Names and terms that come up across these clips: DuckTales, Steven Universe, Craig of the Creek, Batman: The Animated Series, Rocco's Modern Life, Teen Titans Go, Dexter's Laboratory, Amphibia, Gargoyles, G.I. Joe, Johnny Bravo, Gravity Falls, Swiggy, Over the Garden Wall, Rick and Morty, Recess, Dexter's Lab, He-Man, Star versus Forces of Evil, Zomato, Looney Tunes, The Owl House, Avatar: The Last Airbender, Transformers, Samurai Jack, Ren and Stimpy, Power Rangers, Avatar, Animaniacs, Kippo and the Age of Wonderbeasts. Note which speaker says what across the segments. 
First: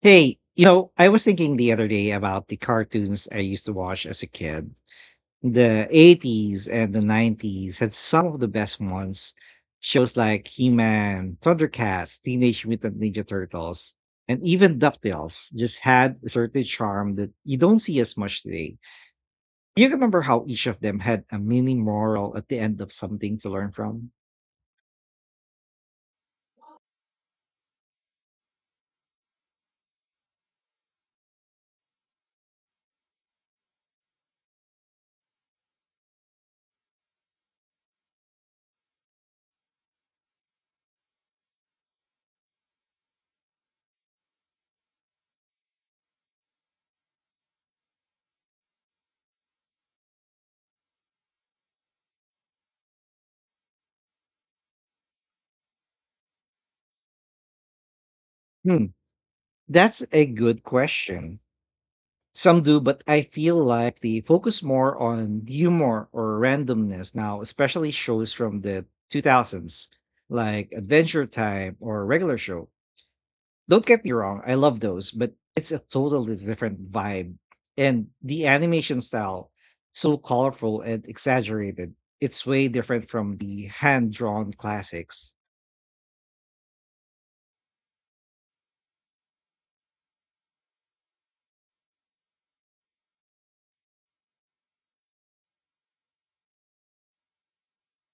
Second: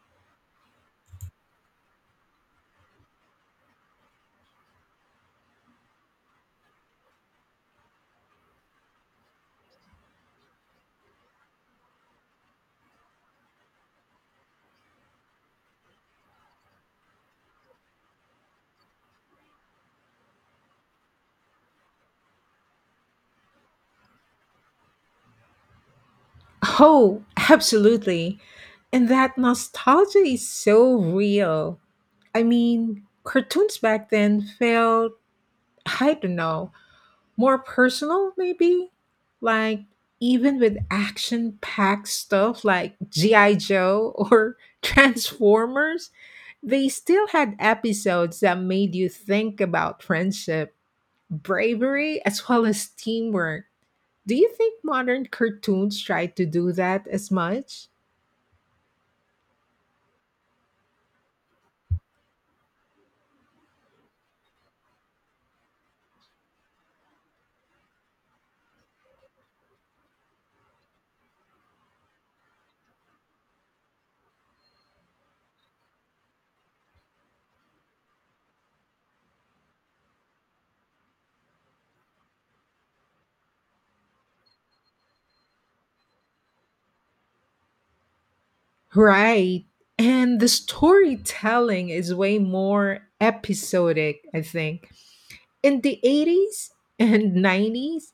Speaker 1: Hey, I was thinking the other day about the cartoons I used to watch as a kid. The 80s and the 90s had some of the best ones. Shows like He-Man, Thundercats, Teenage Mutant Ninja Turtles, and even DuckTales just had a certain charm that you don't see as much today. Do you remember how each of them had a mini moral at the end of something to learn from?
Speaker 2: Oh, absolutely. And that nostalgia is so real. I mean, cartoons back then felt, I don't know, more personal, maybe? Like, even with action packed stuff like G.I. Joe or Transformers, they still had episodes that made you think about friendship, bravery, as well as teamwork. Do you think modern cartoons try to do that as much?
Speaker 1: Hmm, that's a good question. Some do, but I feel like they focus more on humor or randomness now, especially shows from the 2000s, like Adventure Time or Regular Show. Don't get me wrong, I love those, but it's a totally different vibe. And the animation style, so colorful and exaggerated, it's way different from the hand drawn classics.
Speaker 2: Right. And the storytelling is way more episodic, I think. In the 80s and 90s,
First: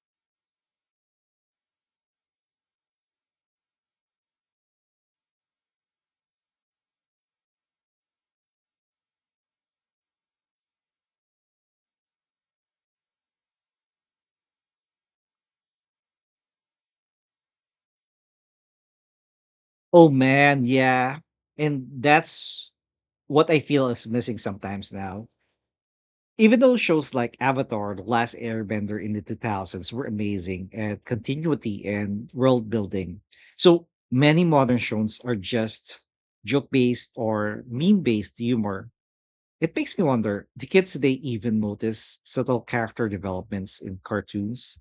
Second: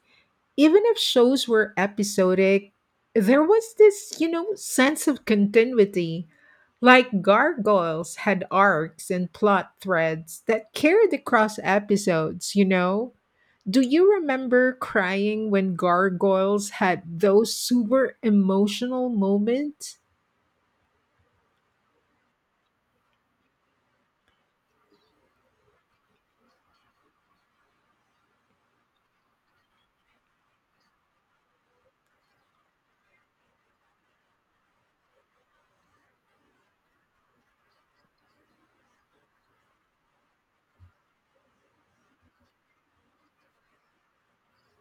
Speaker 2: even if shows were episodic, there was this sense of continuity. Like Gargoyles had arcs and plot threads that carried across episodes, Do you remember crying when Gargoyles had those super emotional moments?
Speaker 1: Oh man, yeah. And that's what I feel is missing sometimes now. Even though shows like Avatar: The Last Airbender in the 2000s were amazing at continuity and world building, so many modern shows are just joke-based or meme-based humor. It makes me wonder, do kids today even notice subtle character developments in cartoons?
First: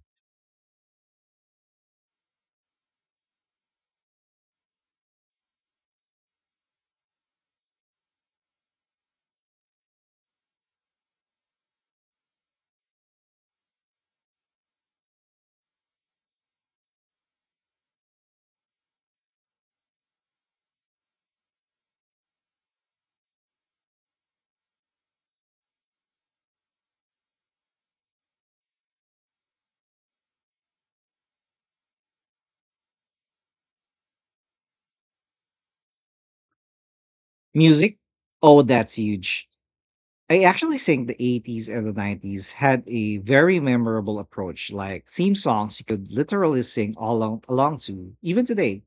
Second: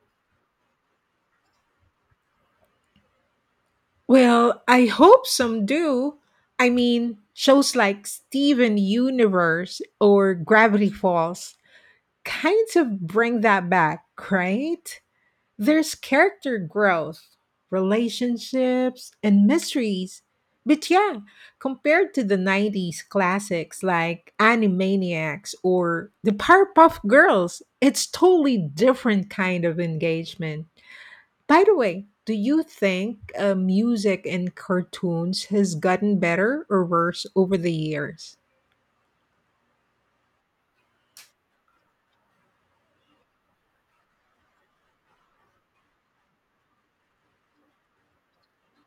Speaker 2: Well, I hope some do. I mean, shows like Steven Universe or Gravity Falls kind of bring that back, right? There's character growth, relationships, and mysteries. But yeah, compared to the 90s classics like Animaniacs or the Powerpuff Girls, it's totally different kind of engagement. By the way, do you think music in cartoons has gotten better or worse over the
Speaker 1: Music?
Speaker 2: years?
Speaker 1: Oh, that's huge. I actually think the 80s and the 90s had a very memorable approach, like theme songs you could literally sing along to, even today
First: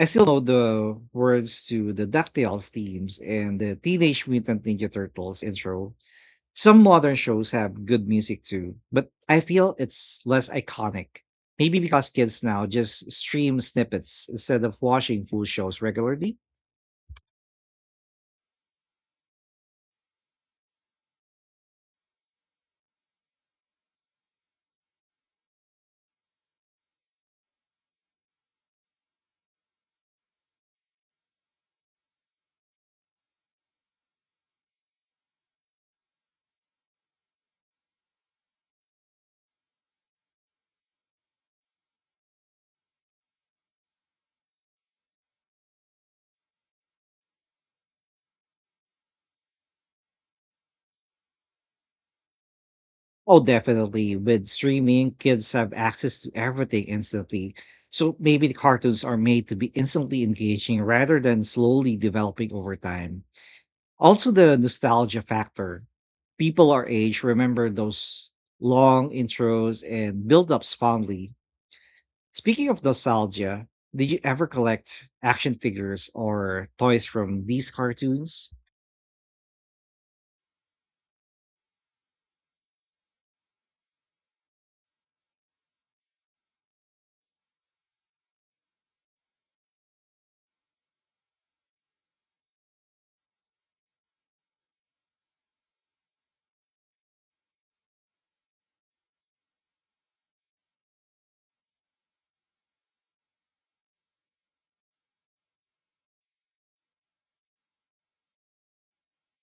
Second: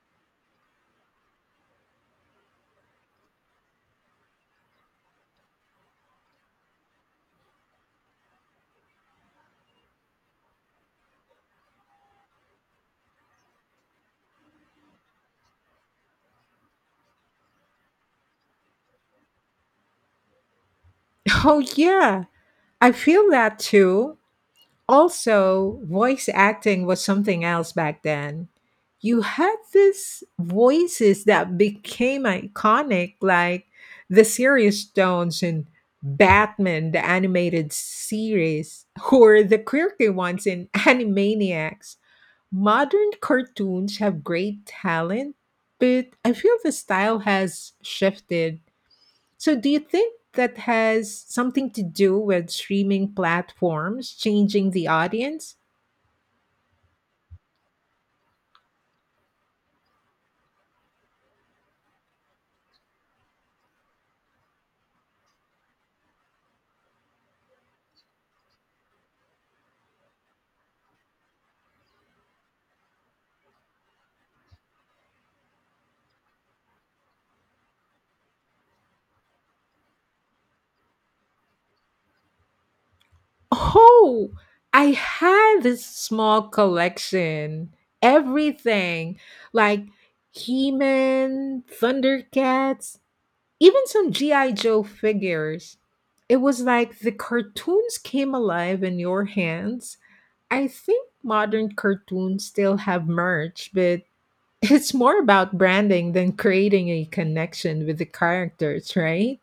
Speaker 1: I still know the words to the DuckTales themes and the Teenage Mutant Ninja Turtles intro. Some modern shows have good music too, but I feel it's less iconic. Maybe because kids now just stream snippets instead of watching full shows regularly.
Speaker 2: Oh, yeah, I feel that too. Also, voice acting was something else back then. You had these voices that became iconic, like the serious Stones in Batman, the animated series, or the quirky ones in Animaniacs. Modern cartoons have great talent, but I feel the style has shifted. So, do you think that has something to do with streaming
Speaker 1: Oh,
Speaker 2: platforms
Speaker 1: definitely. With
Speaker 2: changing the
Speaker 1: streaming, kids
Speaker 2: audience?
Speaker 1: have access to everything instantly. So maybe the cartoons are made to be instantly engaging rather than slowly developing over time. Also the nostalgia factor. People our age remember those long intros and build-ups fondly. Speaking of nostalgia, did you ever collect action figures or toys from these cartoons?
Speaker 2: Oh, I had this small collection. Everything like He Man, Thundercats, even some G.I. Joe figures. It was like the cartoons came alive in your hands. I think modern cartoons still have merch, but it's more about branding than creating a connection with the characters, right?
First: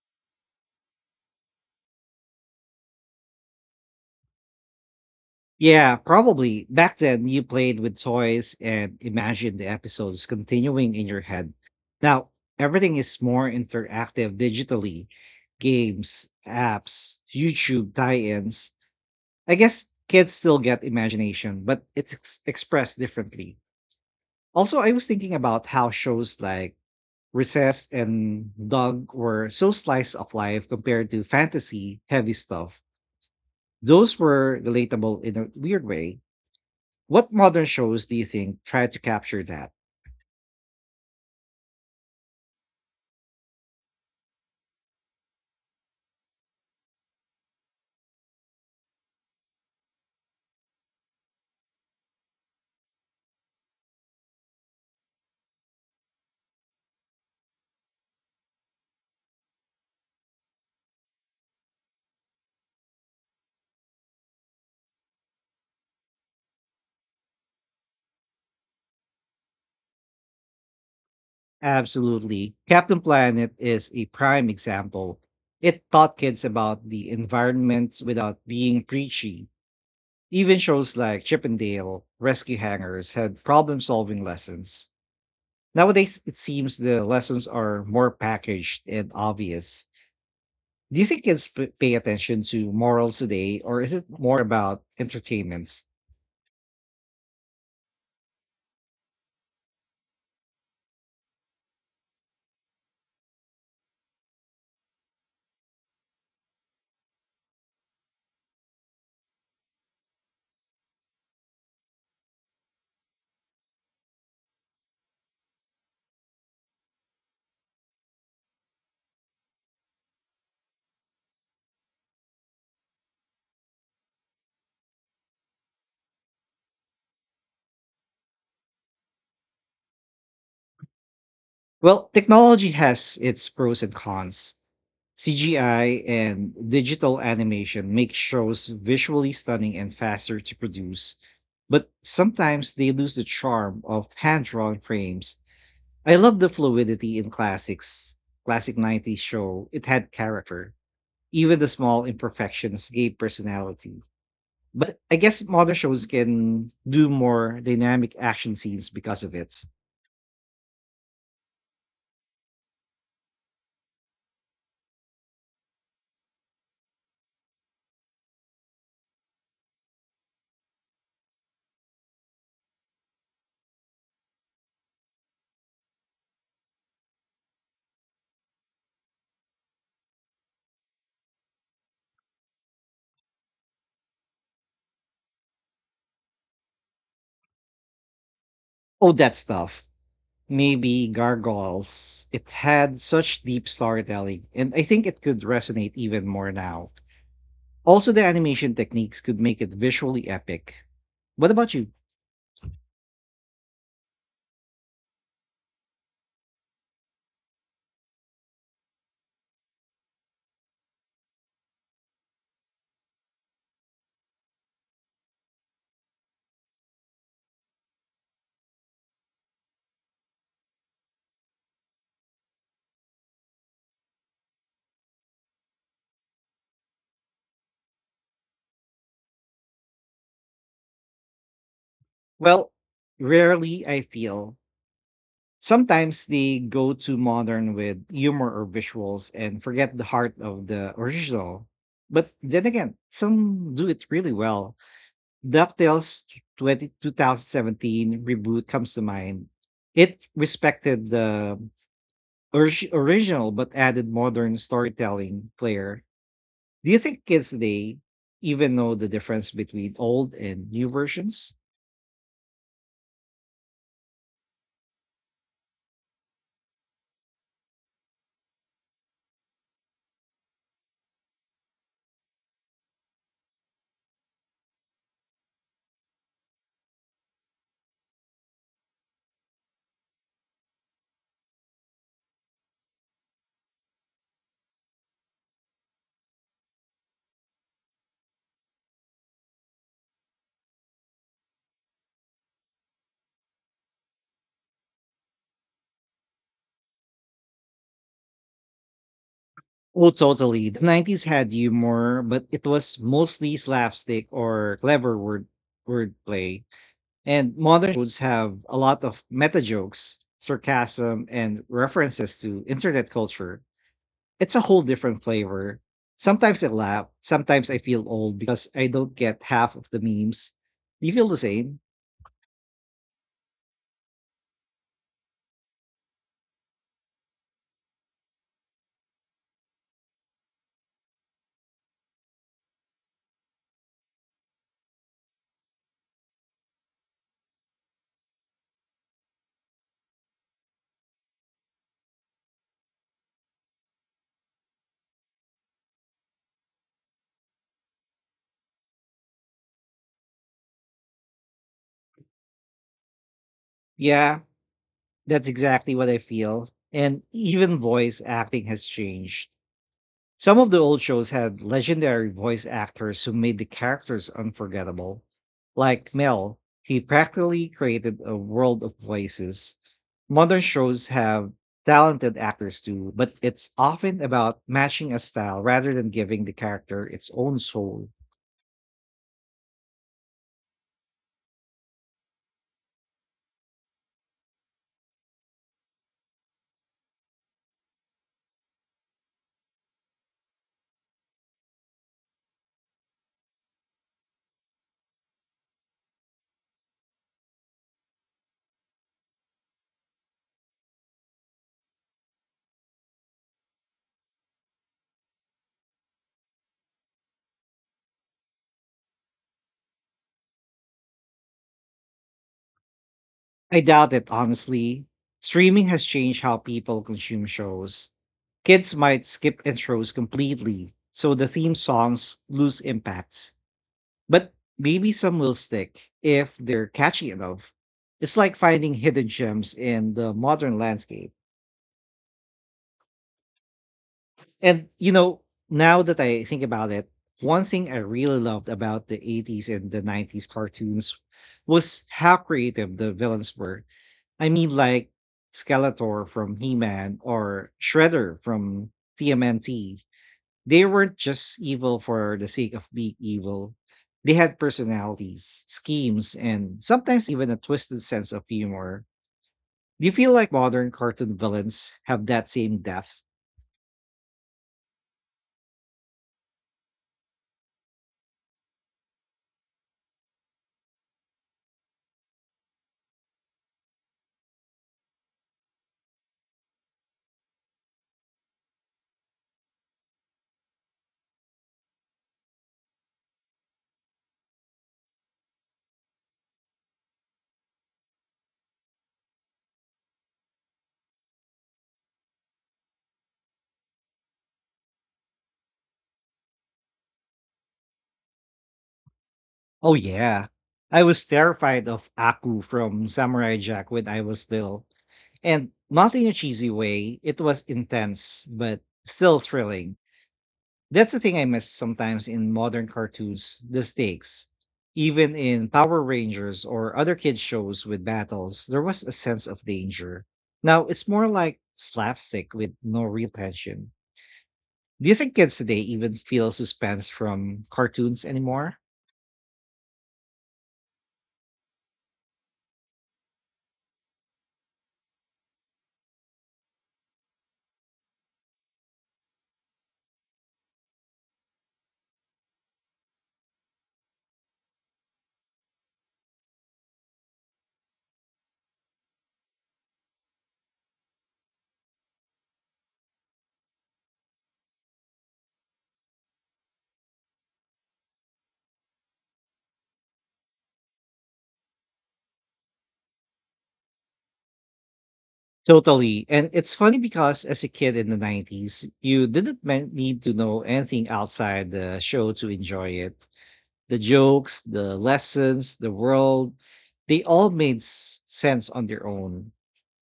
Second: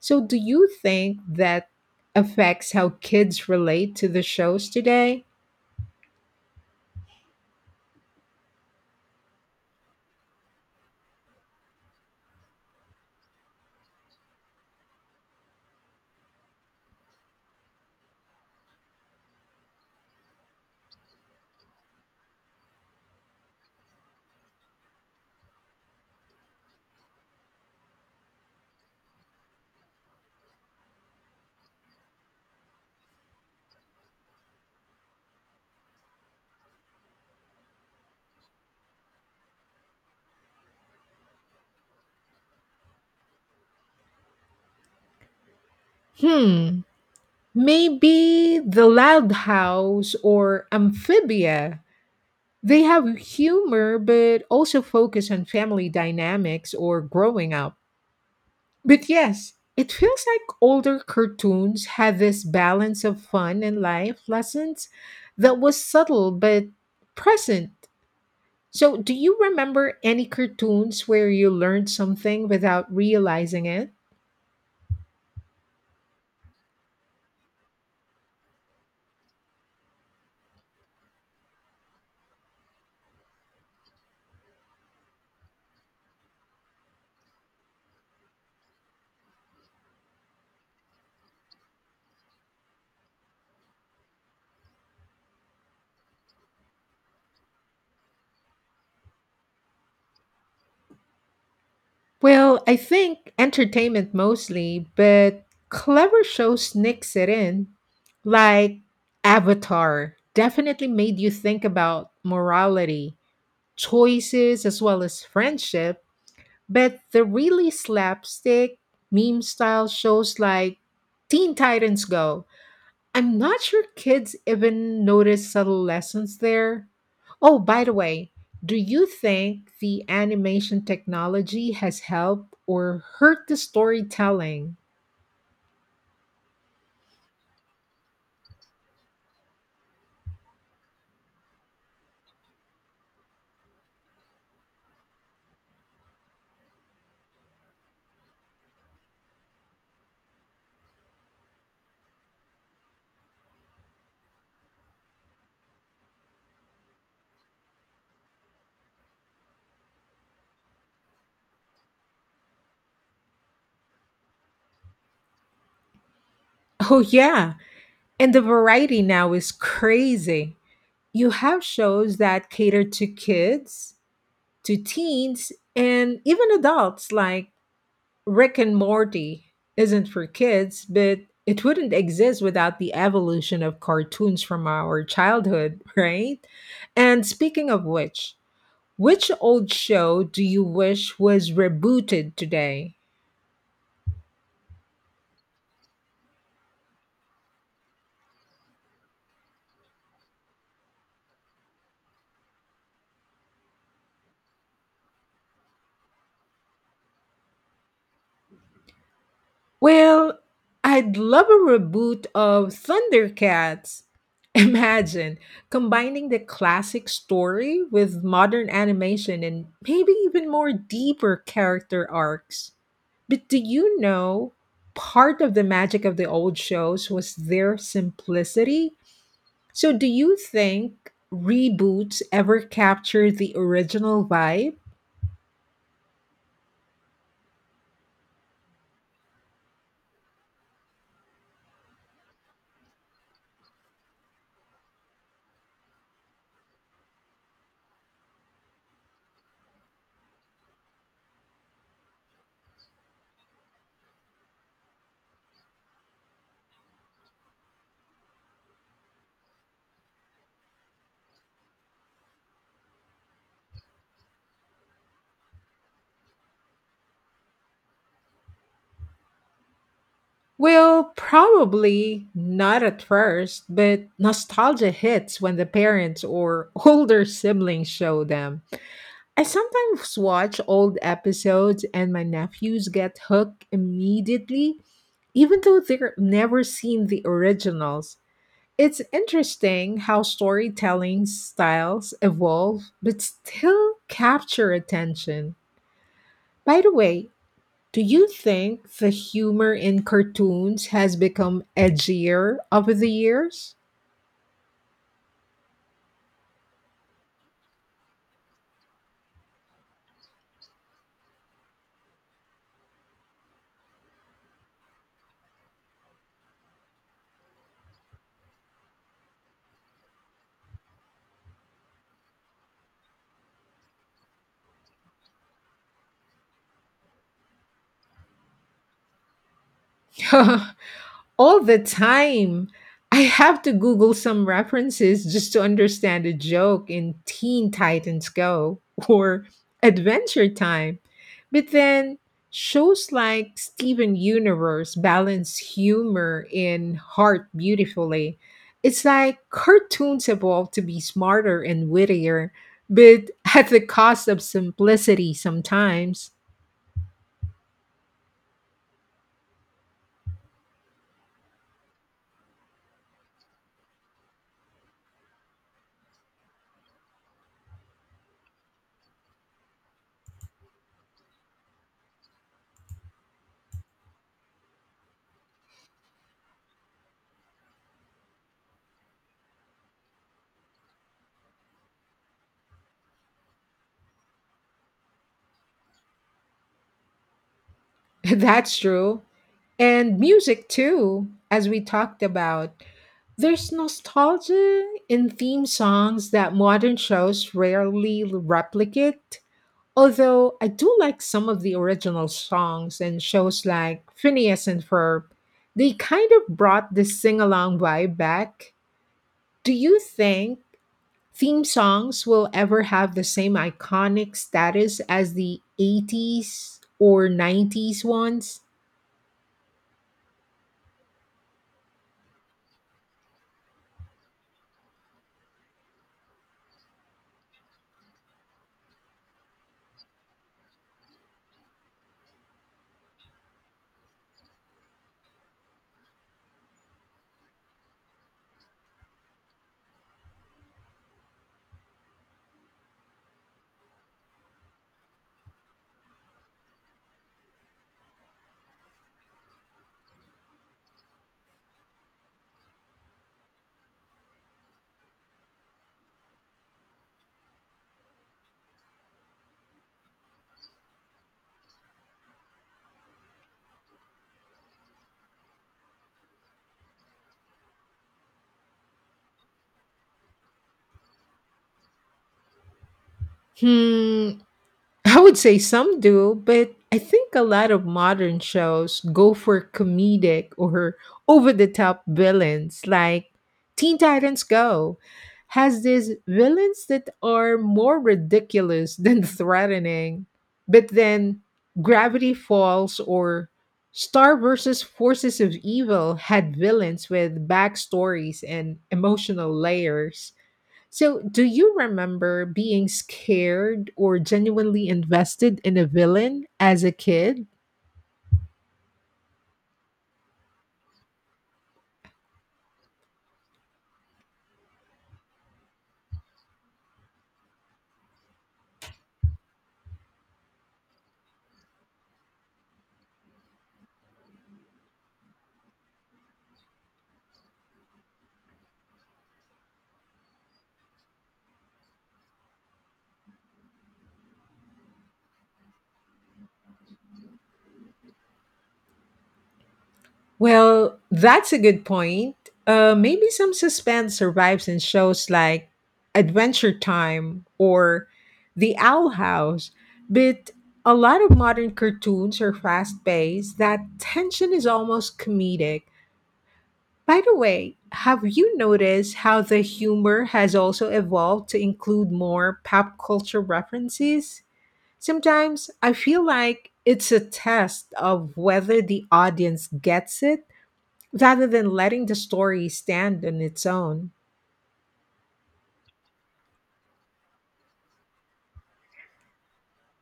Speaker 2: So, do you think that affects how kids relate to the shows today?
Speaker 1: Yeah, probably. Back then, you played with toys and imagined the episodes continuing in your head. Now, everything is more interactive digitally games, apps, YouTube tie ins, I guess kids still get imagination, but it's expressed differently. Also, I was thinking about how shows like Recess and Dog were so slice of life compared to fantasy heavy stuff. Those were relatable in a weird way. What modern shows do you think try to capture that?
Speaker 2: Hmm, maybe The Loud House or Amphibia. They have humor, but also focus on family dynamics or growing up. But yes, it feels like older cartoons had this balance of fun and life lessons that was subtle but present. So, do you remember any cartoons where you learned something
Speaker 1: Absolutely.
Speaker 2: without
Speaker 1: Captain Planet
Speaker 2: realizing
Speaker 1: is
Speaker 2: it?
Speaker 1: a prime example. It taught kids about the environment without being preachy. Even shows like Chip and Dale, Rescue Hangers had problem-solving lessons. Nowadays, it seems the lessons are more packaged and obvious. Do you think kids pay attention to morals today, or is it more about entertainment?
Speaker 2: Well, I think entertainment mostly, but clever shows nix it in, like Avatar. Definitely made you think about morality, choices, as well as friendship. But the really slapstick meme style shows like Teen Titans Go, I'm not sure kids even notice subtle lessons there. Oh, by the way, do you think the animation technology has
Speaker 1: Well,
Speaker 2: helped
Speaker 1: technology
Speaker 2: or
Speaker 1: has its
Speaker 2: hurt the
Speaker 1: pros and cons.
Speaker 2: storytelling?
Speaker 1: CGI and digital animation make shows visually stunning and faster to produce, but sometimes they lose the charm of hand drawn frames. I love the fluidity in classics. Classic 90s show. It had character. Even the small imperfections gave personality. But I guess modern shows can do more dynamic action scenes because of it.
Speaker 2: Oh, yeah. And the variety now is crazy. You have shows that cater to kids, to teens, and even adults like Rick and Morty isn't for kids, but it wouldn't exist without the evolution of cartoons from our childhood, right? And speaking of
Speaker 1: Oh,
Speaker 2: which
Speaker 1: that
Speaker 2: old
Speaker 1: stuff.
Speaker 2: show do you
Speaker 1: Maybe
Speaker 2: wish was
Speaker 1: Gargoyles.
Speaker 2: rebooted
Speaker 1: It
Speaker 2: today?
Speaker 1: had such deep storytelling, and I think it could resonate even more now. Also, the animation techniques could make it visually epic. What about you?
Speaker 2: Well, I'd love a reboot of Thundercats. Imagine combining the classic story with modern animation and maybe even more deeper character arcs. But do you know, part of the magic of the old shows was their simplicity? So do you think reboots ever
Speaker 1: Well,
Speaker 2: capture the
Speaker 1: rarely I
Speaker 2: original
Speaker 1: feel.
Speaker 2: vibe?
Speaker 1: Sometimes they go too modern with humor or visuals and forget the heart of the original. But then again, some do it really well. DuckTales 20 2017 reboot comes to mind. It respected the original but added modern storytelling flair. Do you think kids today even know the difference between old and new versions?
Speaker 2: Well, probably not at first, but nostalgia hits when the parents or older siblings show them. I sometimes watch old episodes and my nephews get hooked immediately, even though they've never seen the originals. It's interesting how storytelling styles evolve but still capture attention. By the way, do you think the humor in
Speaker 1: Oh, totally. The
Speaker 2: cartoons has
Speaker 1: 90s had
Speaker 2: become
Speaker 1: humor, but
Speaker 2: edgier
Speaker 1: it
Speaker 2: over
Speaker 1: was
Speaker 2: the
Speaker 1: mostly
Speaker 2: years?
Speaker 1: slapstick or clever wordplay. And modern shows have a lot of meta jokes, sarcasm, and references to internet culture. It's a whole different flavor. Sometimes I laugh, sometimes I feel old because I don't get half of the memes. Do you feel the same?
Speaker 2: All the time. I have to Google some references just to understand a joke in Teen Titans Go or Adventure Time. But then shows like Steven Universe balance humor and heart beautifully. It's like cartoons evolve to be smarter and wittier, but at the cost
Speaker 1: Yeah,
Speaker 2: of simplicity
Speaker 1: that's exactly what I
Speaker 2: sometimes.
Speaker 1: feel. And even voice acting has changed. Some of the old shows had legendary voice actors who made the characters unforgettable. Like Mel, he practically created a world of voices. Modern shows have talented actors too, but it's often about matching a style rather than giving the character its own soul.
Speaker 2: That's true. And music too, as we talked about. There's nostalgia in theme songs that modern shows rarely replicate. Although I do like some of the original songs and shows like Phineas and Ferb, they kind of brought this sing along vibe back. Do you think theme songs will ever have the same
Speaker 1: I doubt it,
Speaker 2: iconic status
Speaker 1: honestly.
Speaker 2: as the
Speaker 1: Streaming has changed how
Speaker 2: 80s
Speaker 1: people
Speaker 2: or
Speaker 1: consume
Speaker 2: 90s
Speaker 1: shows.
Speaker 2: ones?
Speaker 1: Kids might skip intros completely, so the theme songs lose impact. But maybe some will stick if they're catchy enough. It's like finding hidden gems in the modern landscape. And, now that I think about it, one thing I really loved about the 80s and the 90s cartoons was how creative the villains were. I mean, like Skeletor from He Man or Shredder from TMNT. They weren't just evil for the sake of being evil. They had personalities, schemes, and sometimes even a twisted sense of humor. Do you feel like modern cartoon villains have that same depth?
Speaker 2: Hmm, I would say some do, but I think a lot of modern shows go for comedic or over the top villains, like Teen Titans Go has these villains that are more ridiculous than threatening. But then Gravity Falls or Star versus Forces of Evil had villains with backstories and emotional
Speaker 1: Oh,
Speaker 2: layers.
Speaker 1: yeah. I
Speaker 2: So,
Speaker 1: was
Speaker 2: do you
Speaker 1: terrified of
Speaker 2: remember
Speaker 1: Aku
Speaker 2: being
Speaker 1: from Samurai Jack
Speaker 2: scared
Speaker 1: when
Speaker 2: or
Speaker 1: I was little.
Speaker 2: genuinely invested
Speaker 1: And
Speaker 2: in a
Speaker 1: not in a
Speaker 2: villain
Speaker 1: cheesy
Speaker 2: as a
Speaker 1: way, it
Speaker 2: kid?
Speaker 1: was intense, but still thrilling. That's the thing I miss sometimes in modern cartoons, the stakes. Even in Power Rangers or other kids' shows with battles, there was a sense of danger. Now it's more like slapstick with no real tension. Do you think kids today even feel suspense from cartoons anymore?
Speaker 2: Well, that's a good point. Maybe some suspense survives in shows like Adventure Time or The Owl House, but a lot of modern cartoons are fast paced. That tension is almost comedic. By the way, have you noticed how the humor has also evolved to include more pop culture references? Sometimes I
Speaker 1: Totally.
Speaker 2: feel
Speaker 1: And
Speaker 2: like
Speaker 1: it's funny
Speaker 2: it's a
Speaker 1: because as a
Speaker 2: test
Speaker 1: kid in the
Speaker 2: of whether
Speaker 1: 90s,
Speaker 2: the
Speaker 1: you didn't
Speaker 2: audience
Speaker 1: men-
Speaker 2: gets
Speaker 1: need to
Speaker 2: it
Speaker 1: know anything
Speaker 2: rather
Speaker 1: outside
Speaker 2: than
Speaker 1: the
Speaker 2: letting the
Speaker 1: show to
Speaker 2: story
Speaker 1: enjoy
Speaker 2: stand
Speaker 1: it.
Speaker 2: on its
Speaker 1: The
Speaker 2: own.
Speaker 1: jokes, the lessons, the world, they all made sense on their own.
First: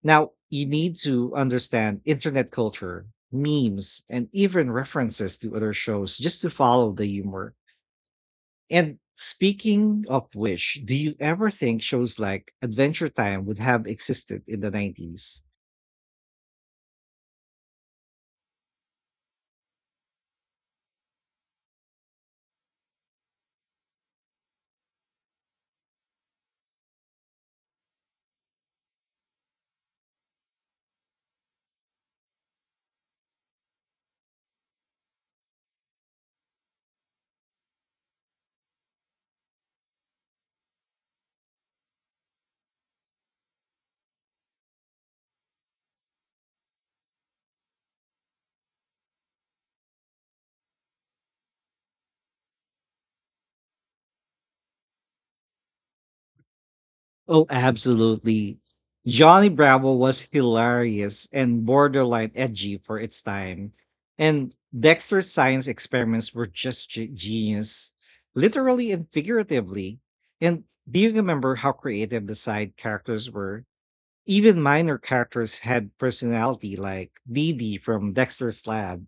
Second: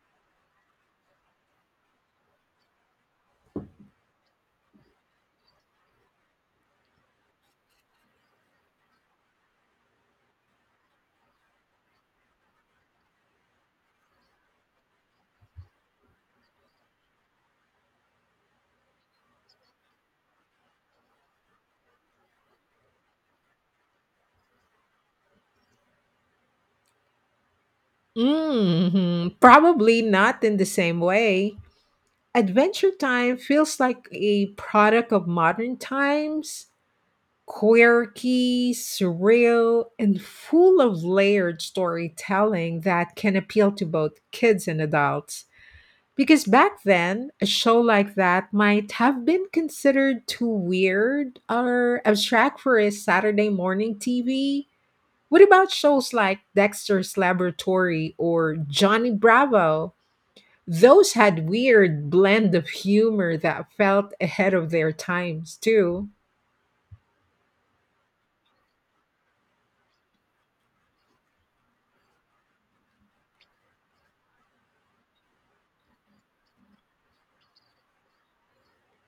Speaker 1: Now, you need to understand internet culture, memes, and even references to other shows just to follow the humor. And speaking of which, do you ever think shows like Adventure Time would have existed in the 90s?
Speaker 2: Hmm. Probably not in the same way. Adventure Time feels like a product of modern times, quirky, surreal, and full of layered storytelling that can appeal to both kids and adults. Because back then, a show like that might have been considered too weird or abstract for a Saturday morning TV. What about shows like Dexter's
Speaker 1: Oh,
Speaker 2: Laboratory or
Speaker 1: absolutely.
Speaker 2: Johnny
Speaker 1: Johnny Bravo
Speaker 2: Bravo?
Speaker 1: was
Speaker 2: Those
Speaker 1: hilarious
Speaker 2: had
Speaker 1: and
Speaker 2: weird
Speaker 1: borderline
Speaker 2: blend of
Speaker 1: edgy for its
Speaker 2: humor that
Speaker 1: time.
Speaker 2: felt ahead
Speaker 1: And
Speaker 2: of their
Speaker 1: Dexter's
Speaker 2: times
Speaker 1: science
Speaker 2: too.
Speaker 1: experiments were just genius, literally and figuratively. And do you remember how creative the side characters were? Even minor characters had personality, like Dee Dee from Dexter's Lab.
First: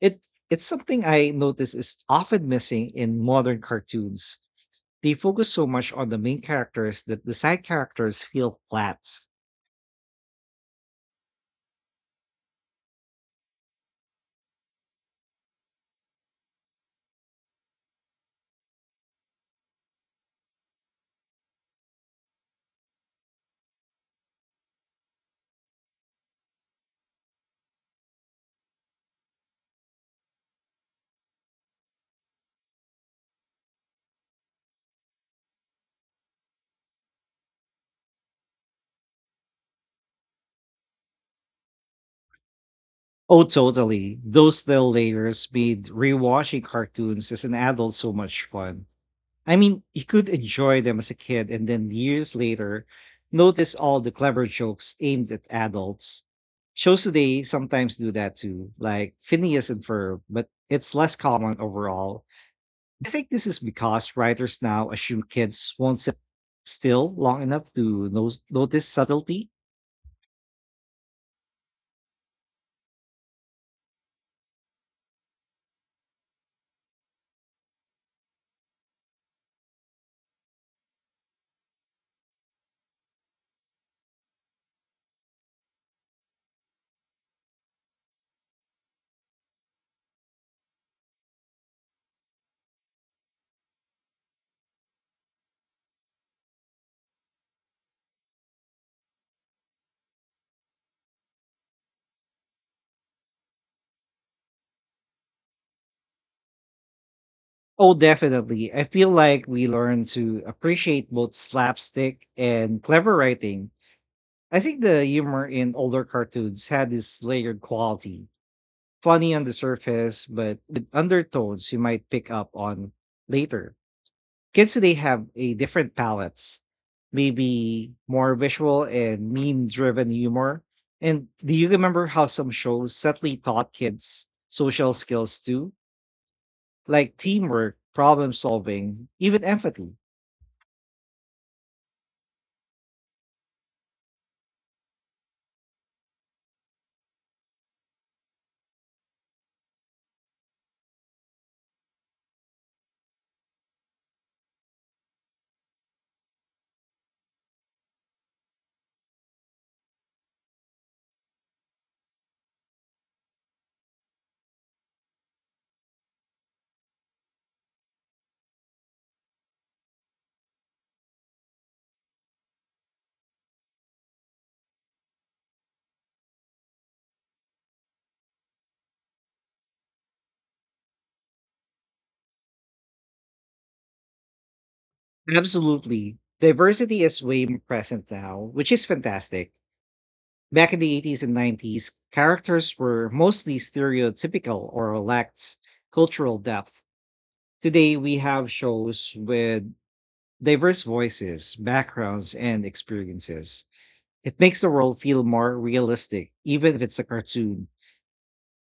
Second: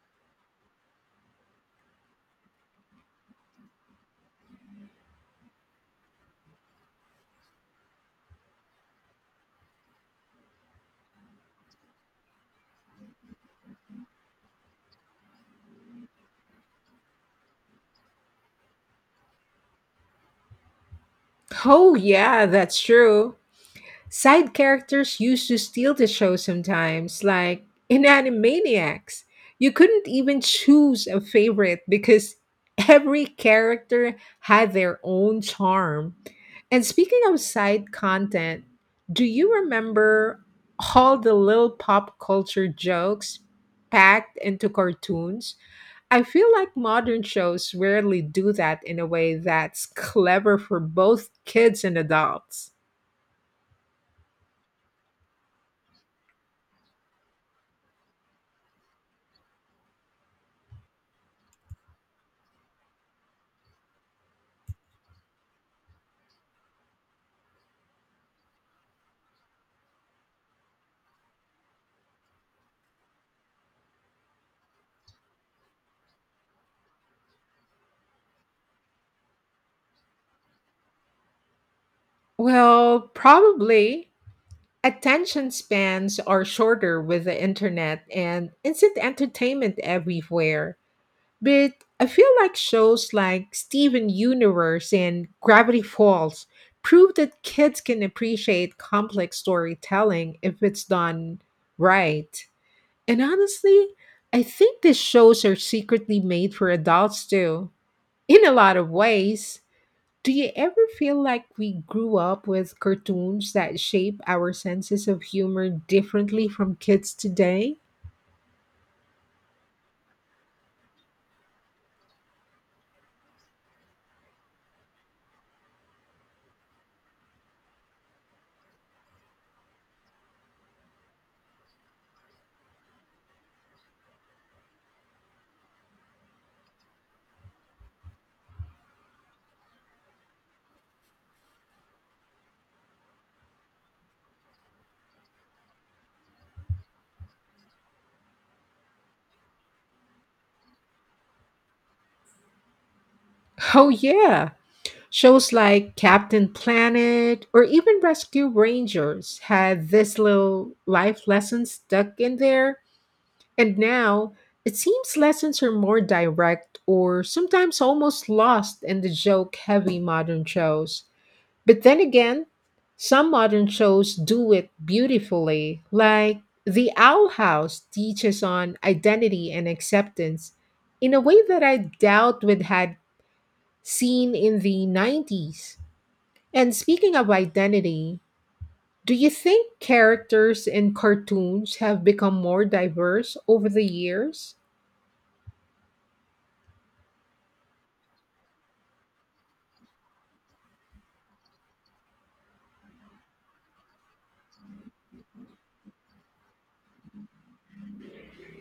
Speaker 1: It it's something I notice is often missing in modern cartoons. They focus so much on the main characters that the side characters feel flat.
Speaker 2: Oh yeah, that's true. Side characters used to steal the show sometimes, like in Animaniacs. You couldn't even choose a favorite because every character had their own charm. And speaking of side content, do you remember all the little pop culture jokes
Speaker 1: Oh, totally.
Speaker 2: packed
Speaker 1: Those
Speaker 2: into
Speaker 1: little layers
Speaker 2: cartoons?
Speaker 1: made
Speaker 2: I feel
Speaker 1: rewatching
Speaker 2: like modern
Speaker 1: cartoons as an
Speaker 2: shows
Speaker 1: adult so
Speaker 2: rarely
Speaker 1: much
Speaker 2: do that
Speaker 1: fun.
Speaker 2: in a way
Speaker 1: I mean,
Speaker 2: that's
Speaker 1: you could
Speaker 2: clever
Speaker 1: enjoy
Speaker 2: for
Speaker 1: them as a
Speaker 2: both
Speaker 1: kid and
Speaker 2: kids
Speaker 1: then
Speaker 2: and
Speaker 1: years
Speaker 2: adults.
Speaker 1: later notice all the clever jokes aimed at adults. Shows today sometimes do that too, like Phineas and Ferb, but it's less common overall. I think this is because writers now assume kids won't sit still long enough to notice subtlety.
Speaker 2: Well, probably. Attention spans are shorter with the internet and instant entertainment everywhere. But I feel like shows like Steven Universe and Gravity Falls prove that kids can appreciate complex storytelling if it's done right. And honestly, I think these shows are secretly made for adults too,
Speaker 1: Oh,
Speaker 2: in a
Speaker 1: definitely.
Speaker 2: lot
Speaker 1: I
Speaker 2: of
Speaker 1: feel like
Speaker 2: ways.
Speaker 1: we learn
Speaker 2: Do
Speaker 1: to
Speaker 2: you ever
Speaker 1: appreciate
Speaker 2: feel
Speaker 1: both
Speaker 2: like we grew
Speaker 1: slapstick
Speaker 2: up with
Speaker 1: and clever
Speaker 2: cartoons
Speaker 1: writing.
Speaker 2: that shape our
Speaker 1: I think the
Speaker 2: senses of
Speaker 1: humor
Speaker 2: humor
Speaker 1: in older
Speaker 2: differently
Speaker 1: cartoons
Speaker 2: from
Speaker 1: had
Speaker 2: kids
Speaker 1: this layered
Speaker 2: today?
Speaker 1: quality, funny on the surface, but with undertones you might pick up on later. Kids today have a different palettes, maybe more visual and meme driven humor. And do you remember how some shows subtly taught kids social skills too? Like teamwork, problem solving, even empathy.
Speaker 2: Oh, yeah. Shows like Captain Planet or even Rescue Rangers had this little life lesson stuck in there. And now, it seems lessons are more direct or sometimes almost lost in the joke heavy modern shows. But then again, some modern shows do it beautifully, like The Owl House teaches on identity and acceptance in a way that I doubt we'd had seen in the 90s.
Speaker 1: Absolutely.
Speaker 2: And
Speaker 1: Diversity
Speaker 2: speaking
Speaker 1: is
Speaker 2: of
Speaker 1: way more present
Speaker 2: identity,
Speaker 1: now, which is
Speaker 2: do you
Speaker 1: fantastic.
Speaker 2: think characters
Speaker 1: Back in
Speaker 2: in
Speaker 1: the 80s and
Speaker 2: cartoons
Speaker 1: 90s,
Speaker 2: have become more
Speaker 1: characters were
Speaker 2: diverse
Speaker 1: mostly
Speaker 2: over the years?
Speaker 1: stereotypical or lacked cultural depth. Today, we have shows with diverse voices, backgrounds, and experiences. It makes the world feel more realistic, even if it's a cartoon.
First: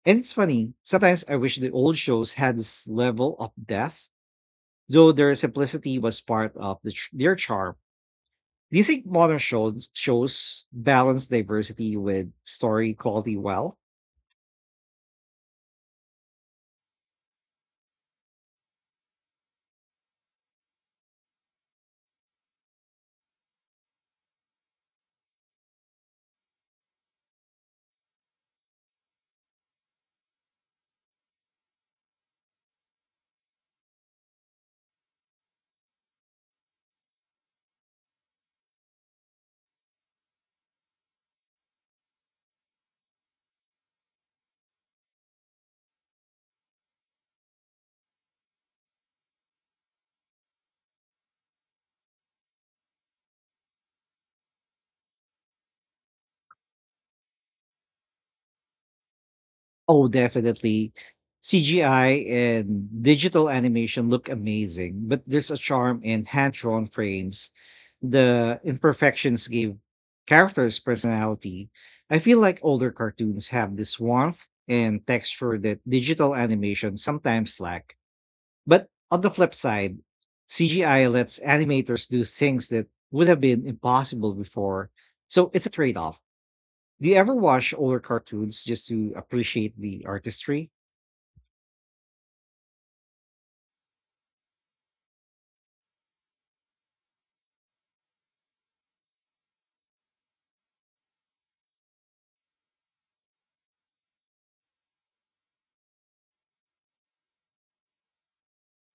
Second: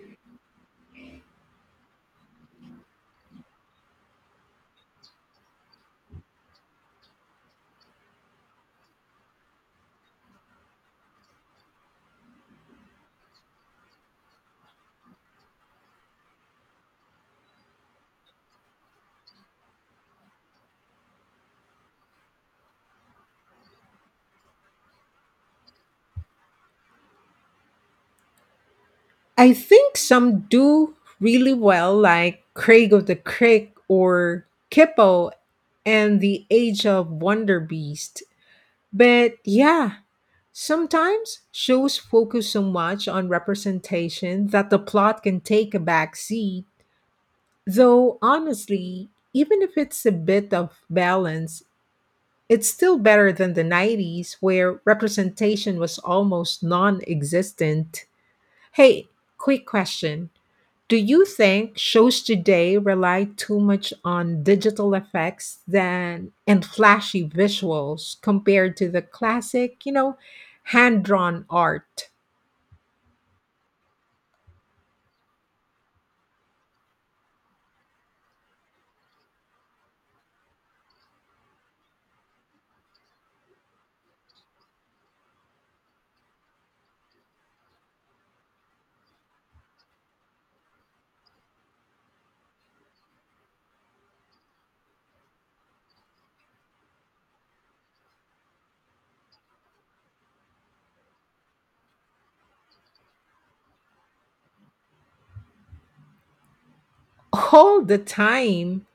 Speaker 1: And it's funny, sometimes I wish the old shows had this level of depth, though their simplicity was part of their charm. Do you think modern shows balance diversity with story quality well?
Speaker 2: I think some do really well, like Craig of the Creek or Kippo and the Age of Wonder Beast. But yeah, sometimes shows focus so much on representation that the plot can take a back seat. Though honestly, even if it's a bit of balance, it's still better than the 90s where representation was almost non existent. Hey, quick
Speaker 1: Oh,
Speaker 2: question.
Speaker 1: definitely.
Speaker 2: Do you think
Speaker 1: CGI
Speaker 2: shows today
Speaker 1: and
Speaker 2: rely
Speaker 1: digital
Speaker 2: too much
Speaker 1: animation look
Speaker 2: on digital
Speaker 1: amazing, but there's a
Speaker 2: effects
Speaker 1: charm in
Speaker 2: than and
Speaker 1: hand-drawn
Speaker 2: flashy
Speaker 1: frames.
Speaker 2: visuals
Speaker 1: The
Speaker 2: compared to the
Speaker 1: imperfections give
Speaker 2: classic,
Speaker 1: characters
Speaker 2: hand-drawn
Speaker 1: personality.
Speaker 2: art?
Speaker 1: I feel like older cartoons have this warmth and texture that digital animation sometimes lack. But on the flip side, CGI lets animators do things that would have been impossible before. So it's a trade off. Do you ever watch older cartoons just to appreciate the artistry?
Speaker 2: All the time.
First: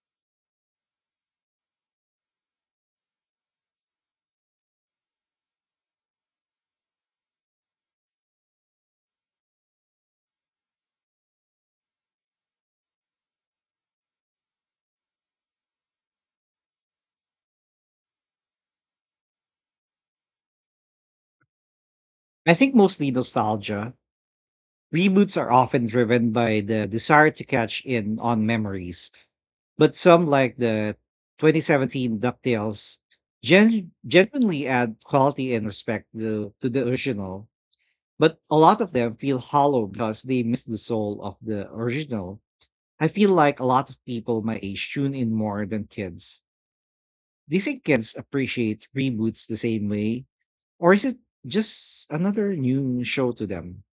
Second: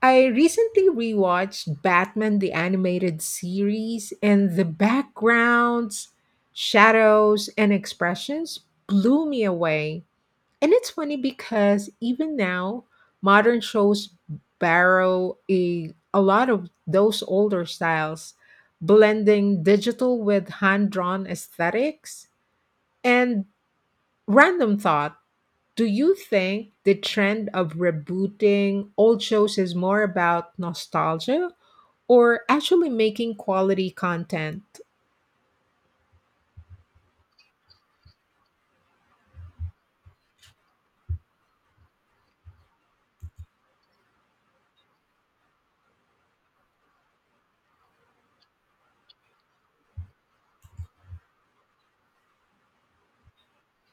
Speaker 2: I recently rewatched Batman the animated series and the backgrounds, shadows and expressions blew me away. And it's funny because even now, modern shows borrow a lot of those older styles, blending digital with hand drawn aesthetics.
Speaker 1: I think mostly
Speaker 2: And
Speaker 1: nostalgia.
Speaker 2: random thought,
Speaker 1: Reboots are
Speaker 2: do
Speaker 1: often
Speaker 2: you
Speaker 1: driven by
Speaker 2: think
Speaker 1: the
Speaker 2: the
Speaker 1: desire to
Speaker 2: trend of
Speaker 1: catch in on
Speaker 2: rebooting
Speaker 1: memories,
Speaker 2: old shows is
Speaker 1: but
Speaker 2: more
Speaker 1: some, like
Speaker 2: about
Speaker 1: the
Speaker 2: nostalgia
Speaker 1: 2017
Speaker 2: or actually
Speaker 1: DuckTales,
Speaker 2: making quality
Speaker 1: genuinely
Speaker 2: content?
Speaker 1: add quality and respect to the original. But a lot of them feel hollow because they miss the soul of the original. I feel like a lot of people my age tune in more than kids. Do you think kids appreciate reboots the same way? Or is it just another new show to them?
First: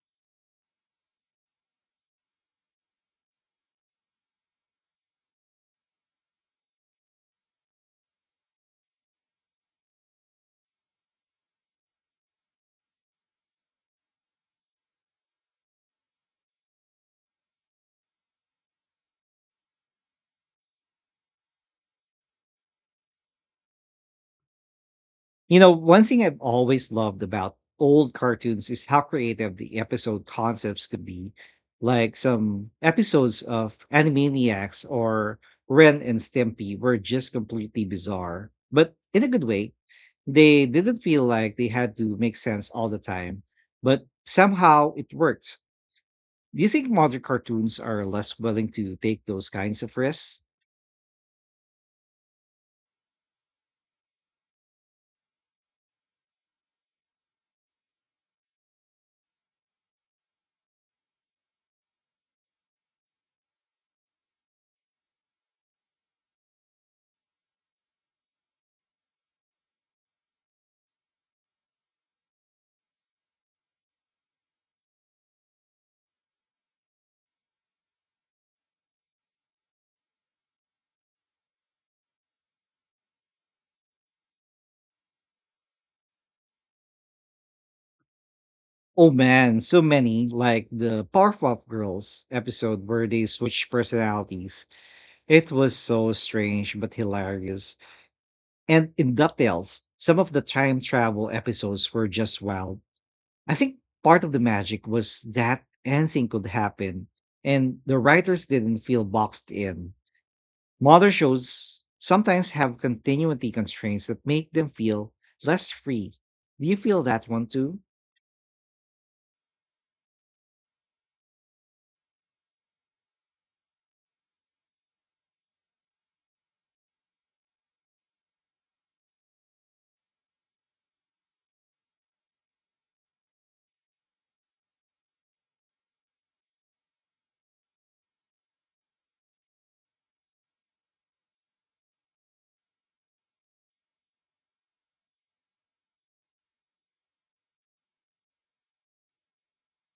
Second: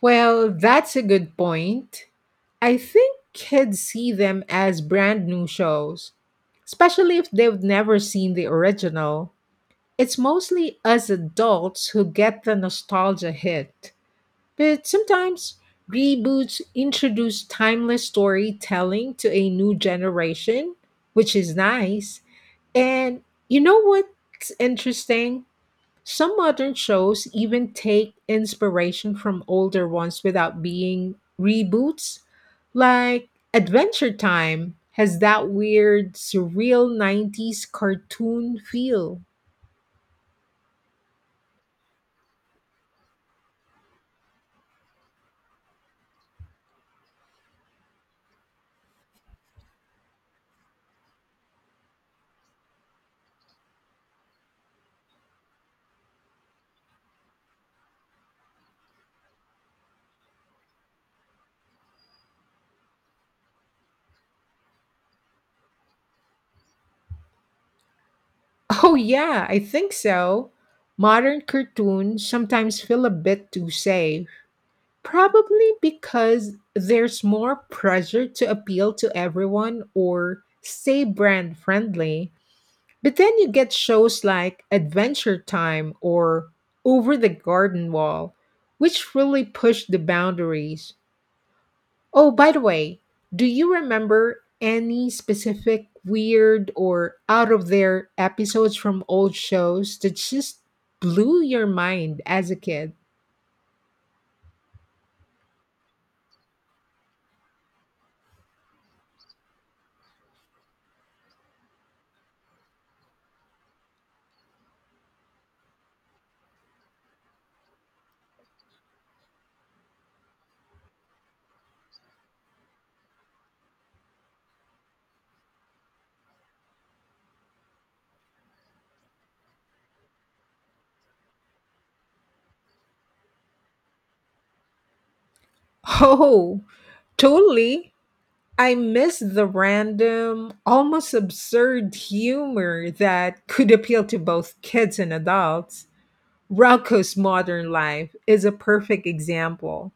Speaker 2: Well, that's a good point. I think kids see them as brand new shows, especially if they've never seen the original. It's mostly us adults who get the nostalgia hit. But sometimes reboots introduce timeless storytelling to a new generation, which is nice. And you know what's interesting?
Speaker 1: One thing
Speaker 2: Some
Speaker 1: I've
Speaker 2: modern
Speaker 1: always loved
Speaker 2: shows
Speaker 1: about
Speaker 2: even
Speaker 1: old
Speaker 2: take
Speaker 1: cartoons is how
Speaker 2: inspiration from
Speaker 1: creative the
Speaker 2: older
Speaker 1: episode
Speaker 2: ones without
Speaker 1: concepts could
Speaker 2: being
Speaker 1: be. Like
Speaker 2: reboots.
Speaker 1: some
Speaker 2: Like
Speaker 1: episodes of
Speaker 2: Adventure Time
Speaker 1: Animaniacs
Speaker 2: has
Speaker 1: or
Speaker 2: that
Speaker 1: Ren
Speaker 2: weird,
Speaker 1: and Stimpy
Speaker 2: surreal
Speaker 1: were just
Speaker 2: 90s
Speaker 1: completely bizarre,
Speaker 2: cartoon
Speaker 1: but
Speaker 2: feel.
Speaker 1: in a good way. They didn't feel like they had to make sense all the time, but somehow it worked. Do you think modern cartoons are less willing to take those kinds of risks?
Speaker 2: Oh, yeah, I think so. Modern cartoons sometimes feel a bit too safe, probably because there's more pressure to appeal to everyone or stay brand friendly. But then you get shows like Adventure Time or Over the Garden Wall,
Speaker 1: Oh
Speaker 2: which really
Speaker 1: man, so
Speaker 2: push the
Speaker 1: many, like
Speaker 2: boundaries.
Speaker 1: the Powerpuff Girls
Speaker 2: Oh, by the
Speaker 1: episode
Speaker 2: way,
Speaker 1: where they
Speaker 2: do
Speaker 1: switch
Speaker 2: you remember
Speaker 1: personalities.
Speaker 2: any
Speaker 1: It was
Speaker 2: specific
Speaker 1: so
Speaker 2: weird
Speaker 1: strange but
Speaker 2: or out of
Speaker 1: hilarious.
Speaker 2: their episodes
Speaker 1: And
Speaker 2: from
Speaker 1: in
Speaker 2: old
Speaker 1: DuckTales,
Speaker 2: shows that
Speaker 1: some of the
Speaker 2: just
Speaker 1: time travel
Speaker 2: blew your
Speaker 1: episodes were
Speaker 2: mind
Speaker 1: just
Speaker 2: as a
Speaker 1: wild.
Speaker 2: kid?
Speaker 1: I think part of the magic was that anything could happen, and the writers didn't feel boxed in. Modern shows sometimes have continuity constraints that make them feel less free. Do you feel that one too?
Speaker 2: Oh, totally. I miss the random, almost absurd humor that could appeal to both kids and adults. Rocco's Modern Life is a perfect example.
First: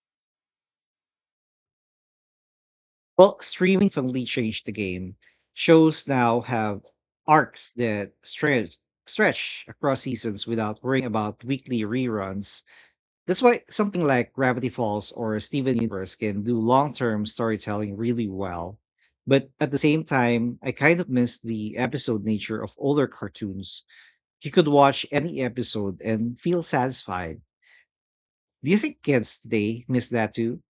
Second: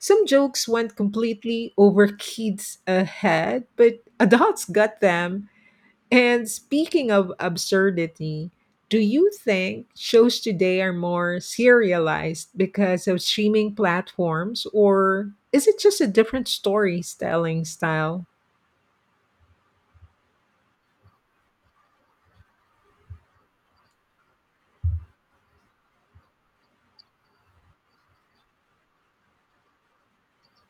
Speaker 2: Some jokes went completely over kids'
Speaker 1: Well,
Speaker 2: head,
Speaker 1: streaming
Speaker 2: but
Speaker 1: finally
Speaker 2: adults
Speaker 1: changed the
Speaker 2: got
Speaker 1: game.
Speaker 2: them.
Speaker 1: Shows now
Speaker 2: And
Speaker 1: have
Speaker 2: speaking of
Speaker 1: arcs that
Speaker 2: absurdity,
Speaker 1: stretch
Speaker 2: do you
Speaker 1: stretch
Speaker 2: think
Speaker 1: across
Speaker 2: shows
Speaker 1: seasons without
Speaker 2: today are
Speaker 1: worrying
Speaker 2: more
Speaker 1: about weekly
Speaker 2: serialized
Speaker 1: reruns.
Speaker 2: because of
Speaker 1: That's why
Speaker 2: streaming
Speaker 1: something like
Speaker 2: platforms,
Speaker 1: Gravity Falls
Speaker 2: or
Speaker 1: or
Speaker 2: is
Speaker 1: Steven
Speaker 2: it just a
Speaker 1: Universe can
Speaker 2: different
Speaker 1: do long-term
Speaker 2: storytelling
Speaker 1: storytelling
Speaker 2: style?
Speaker 1: really well. But at the same time, I kind of miss the episode nature of older cartoons. You could watch any episode and feel satisfied. Do you think kids today miss that too?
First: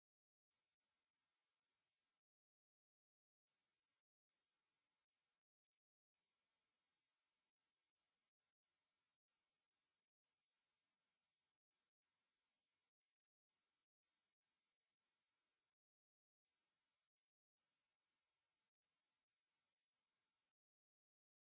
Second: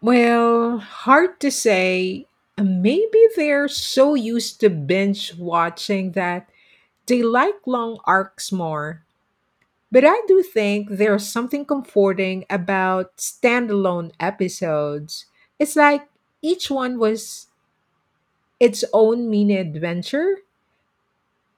Speaker 2: Well, hard to say. Maybe they're so used to binge watching that they like long arcs more, but I do think there's something comforting about standalone episodes. It's like each one was its own mini adventure,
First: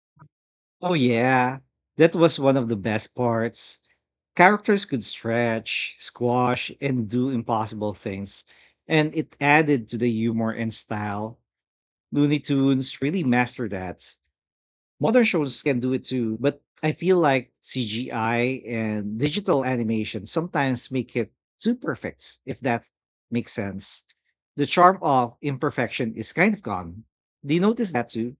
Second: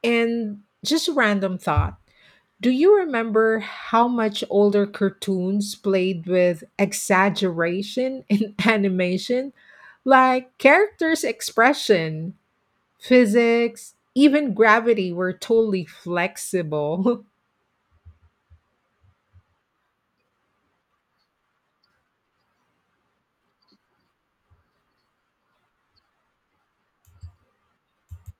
Speaker 2: and
Speaker 1: Oh
Speaker 2: just a
Speaker 1: yeah,
Speaker 2: random thought.
Speaker 1: that was one of
Speaker 2: Do
Speaker 1: the
Speaker 2: you
Speaker 1: best
Speaker 2: remember
Speaker 1: parts.
Speaker 2: how much
Speaker 1: Characters
Speaker 2: older
Speaker 1: could
Speaker 2: cartoons
Speaker 1: stretch,
Speaker 2: played with
Speaker 1: squash, and do impossible
Speaker 2: exaggeration
Speaker 1: things,
Speaker 2: in
Speaker 1: and it
Speaker 2: animation?
Speaker 1: added to the humor
Speaker 2: Like
Speaker 1: and
Speaker 2: characters'
Speaker 1: style.
Speaker 2: expression,
Speaker 1: Looney Tunes really mastered
Speaker 2: physics,
Speaker 1: that.
Speaker 2: even gravity
Speaker 1: Modern
Speaker 2: were
Speaker 1: shows can
Speaker 2: totally
Speaker 1: do it too, but I feel
Speaker 2: flexible.
Speaker 1: like CGI and digital animation sometimes make it too perfect, if that makes sense. The charm of imperfection is kind of gone. Do you notice that too?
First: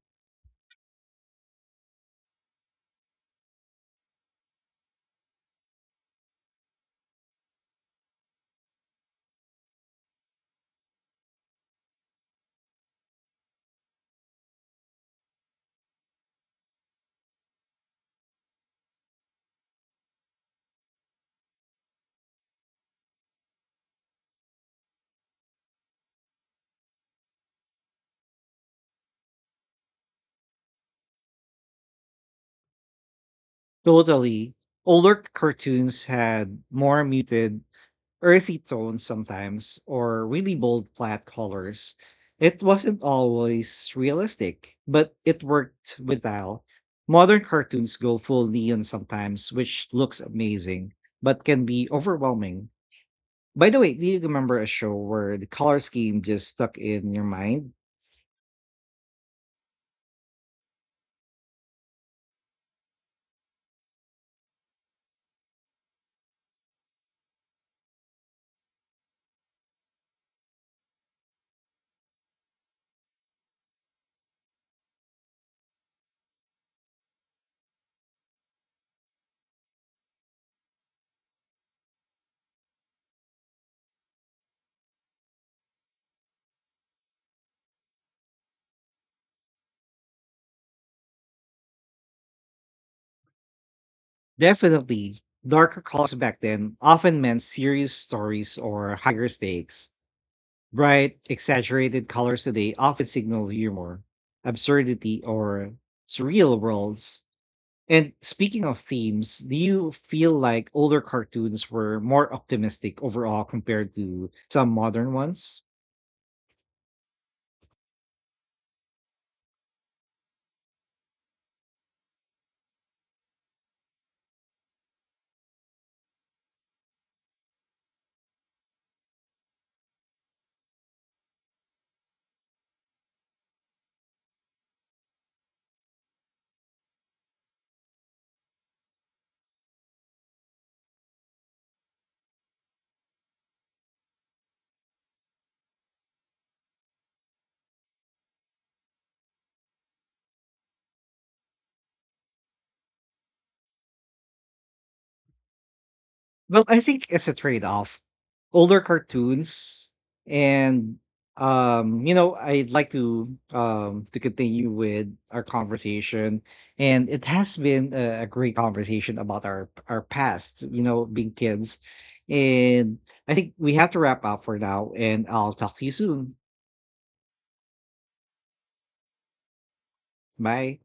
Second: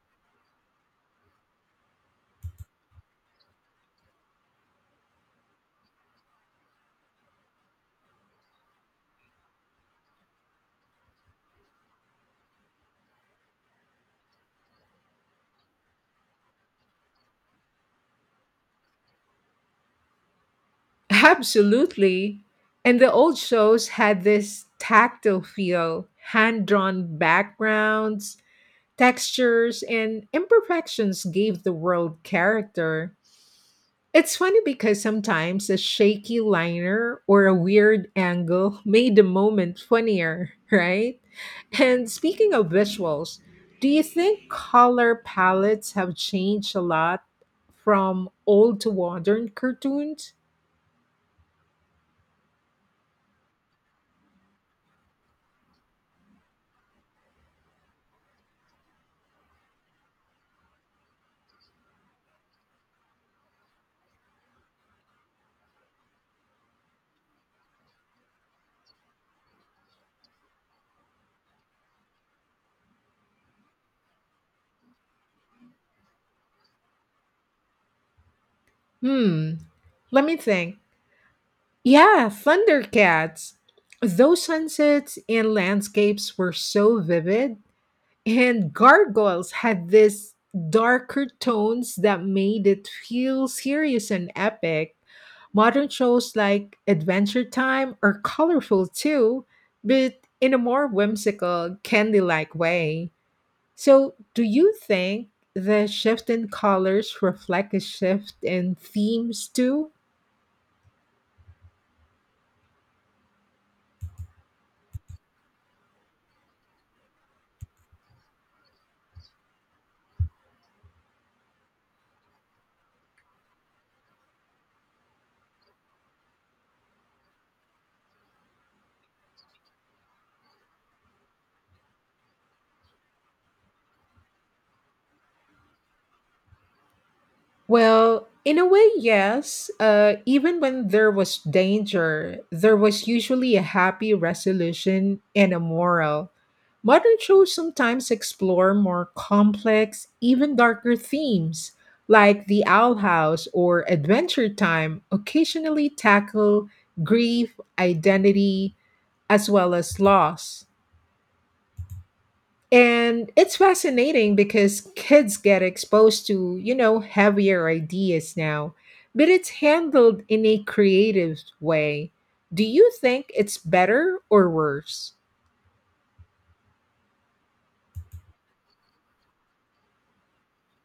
Speaker 2: Absolutely. And the old shows had this tactile feel, hand drawn backgrounds, textures, and imperfections gave the world character. It's
Speaker 1: Totally.
Speaker 2: funny because
Speaker 1: Older
Speaker 2: sometimes a
Speaker 1: cartoons
Speaker 2: shaky
Speaker 1: had more
Speaker 2: liner or a
Speaker 1: muted
Speaker 2: weird
Speaker 1: earthy
Speaker 2: angle
Speaker 1: tones
Speaker 2: made the moment
Speaker 1: sometimes or
Speaker 2: funnier,
Speaker 1: really bold
Speaker 2: right?
Speaker 1: flat colors.
Speaker 2: And speaking
Speaker 1: It
Speaker 2: of
Speaker 1: wasn't
Speaker 2: visuals, do
Speaker 1: always
Speaker 2: you think
Speaker 1: realistic, but
Speaker 2: color
Speaker 1: it
Speaker 2: palettes
Speaker 1: worked
Speaker 2: have
Speaker 1: with style.
Speaker 2: changed a lot
Speaker 1: Modern cartoons go
Speaker 2: from
Speaker 1: full
Speaker 2: old
Speaker 1: neon
Speaker 2: to modern
Speaker 1: sometimes, which looks
Speaker 2: cartoons?
Speaker 1: amazing, but can be overwhelming. By the way, do you remember a show where the color scheme just stuck in your mind?
Speaker 2: Hmm. Let me think. Yeah, Thundercats. Those sunsets and landscapes were so vivid, and gargoyles had this darker tones that made it feel serious and epic.
Speaker 1: Definitely. Darker
Speaker 2: Modern
Speaker 1: colors
Speaker 2: shows
Speaker 1: back
Speaker 2: like
Speaker 1: then often meant
Speaker 2: Adventure
Speaker 1: serious
Speaker 2: Time are
Speaker 1: stories
Speaker 2: colorful
Speaker 1: or higher
Speaker 2: too,
Speaker 1: stakes.
Speaker 2: but in a more
Speaker 1: Bright,
Speaker 2: whimsical,
Speaker 1: exaggerated
Speaker 2: candy
Speaker 1: colors
Speaker 2: like
Speaker 1: today often
Speaker 2: way.
Speaker 1: signal humor,
Speaker 2: So, do you
Speaker 1: absurdity,
Speaker 2: think
Speaker 1: or
Speaker 2: the shift in
Speaker 1: surreal
Speaker 2: colors
Speaker 1: worlds.
Speaker 2: reflect a
Speaker 1: And
Speaker 2: shift
Speaker 1: speaking
Speaker 2: in
Speaker 1: of themes,
Speaker 2: themes
Speaker 1: do you
Speaker 2: too?
Speaker 1: feel like older cartoons were more optimistic overall compared to some modern ones?
Speaker 2: Well, in a way, yes. Even when there was danger, there was usually a happy resolution and a moral. Modern shows sometimes explore more complex, even darker themes, like The Owl House or Adventure Time, occasionally
Speaker 1: Well,
Speaker 2: tackle
Speaker 1: I think it's a
Speaker 2: grief,
Speaker 1: trade-off.
Speaker 2: identity,
Speaker 1: Older
Speaker 2: as well
Speaker 1: cartoons
Speaker 2: as loss.
Speaker 1: and I'd like to
Speaker 2: And it's
Speaker 1: um to
Speaker 2: fascinating
Speaker 1: continue
Speaker 2: because
Speaker 1: with
Speaker 2: kids
Speaker 1: our
Speaker 2: get exposed
Speaker 1: conversation.
Speaker 2: to, you know,
Speaker 1: And it has
Speaker 2: heavier
Speaker 1: been a
Speaker 2: ideas
Speaker 1: great
Speaker 2: now,
Speaker 1: conversation
Speaker 2: but
Speaker 1: about
Speaker 2: it's
Speaker 1: our
Speaker 2: handled in
Speaker 1: past,
Speaker 2: a
Speaker 1: being
Speaker 2: creative
Speaker 1: kids.
Speaker 2: way. Do you
Speaker 1: And
Speaker 2: think
Speaker 1: I think
Speaker 2: it's
Speaker 1: we have to
Speaker 2: better
Speaker 1: wrap up
Speaker 2: or
Speaker 1: for now,
Speaker 2: worse?
Speaker 1: and I'll talk to you soon. Bye.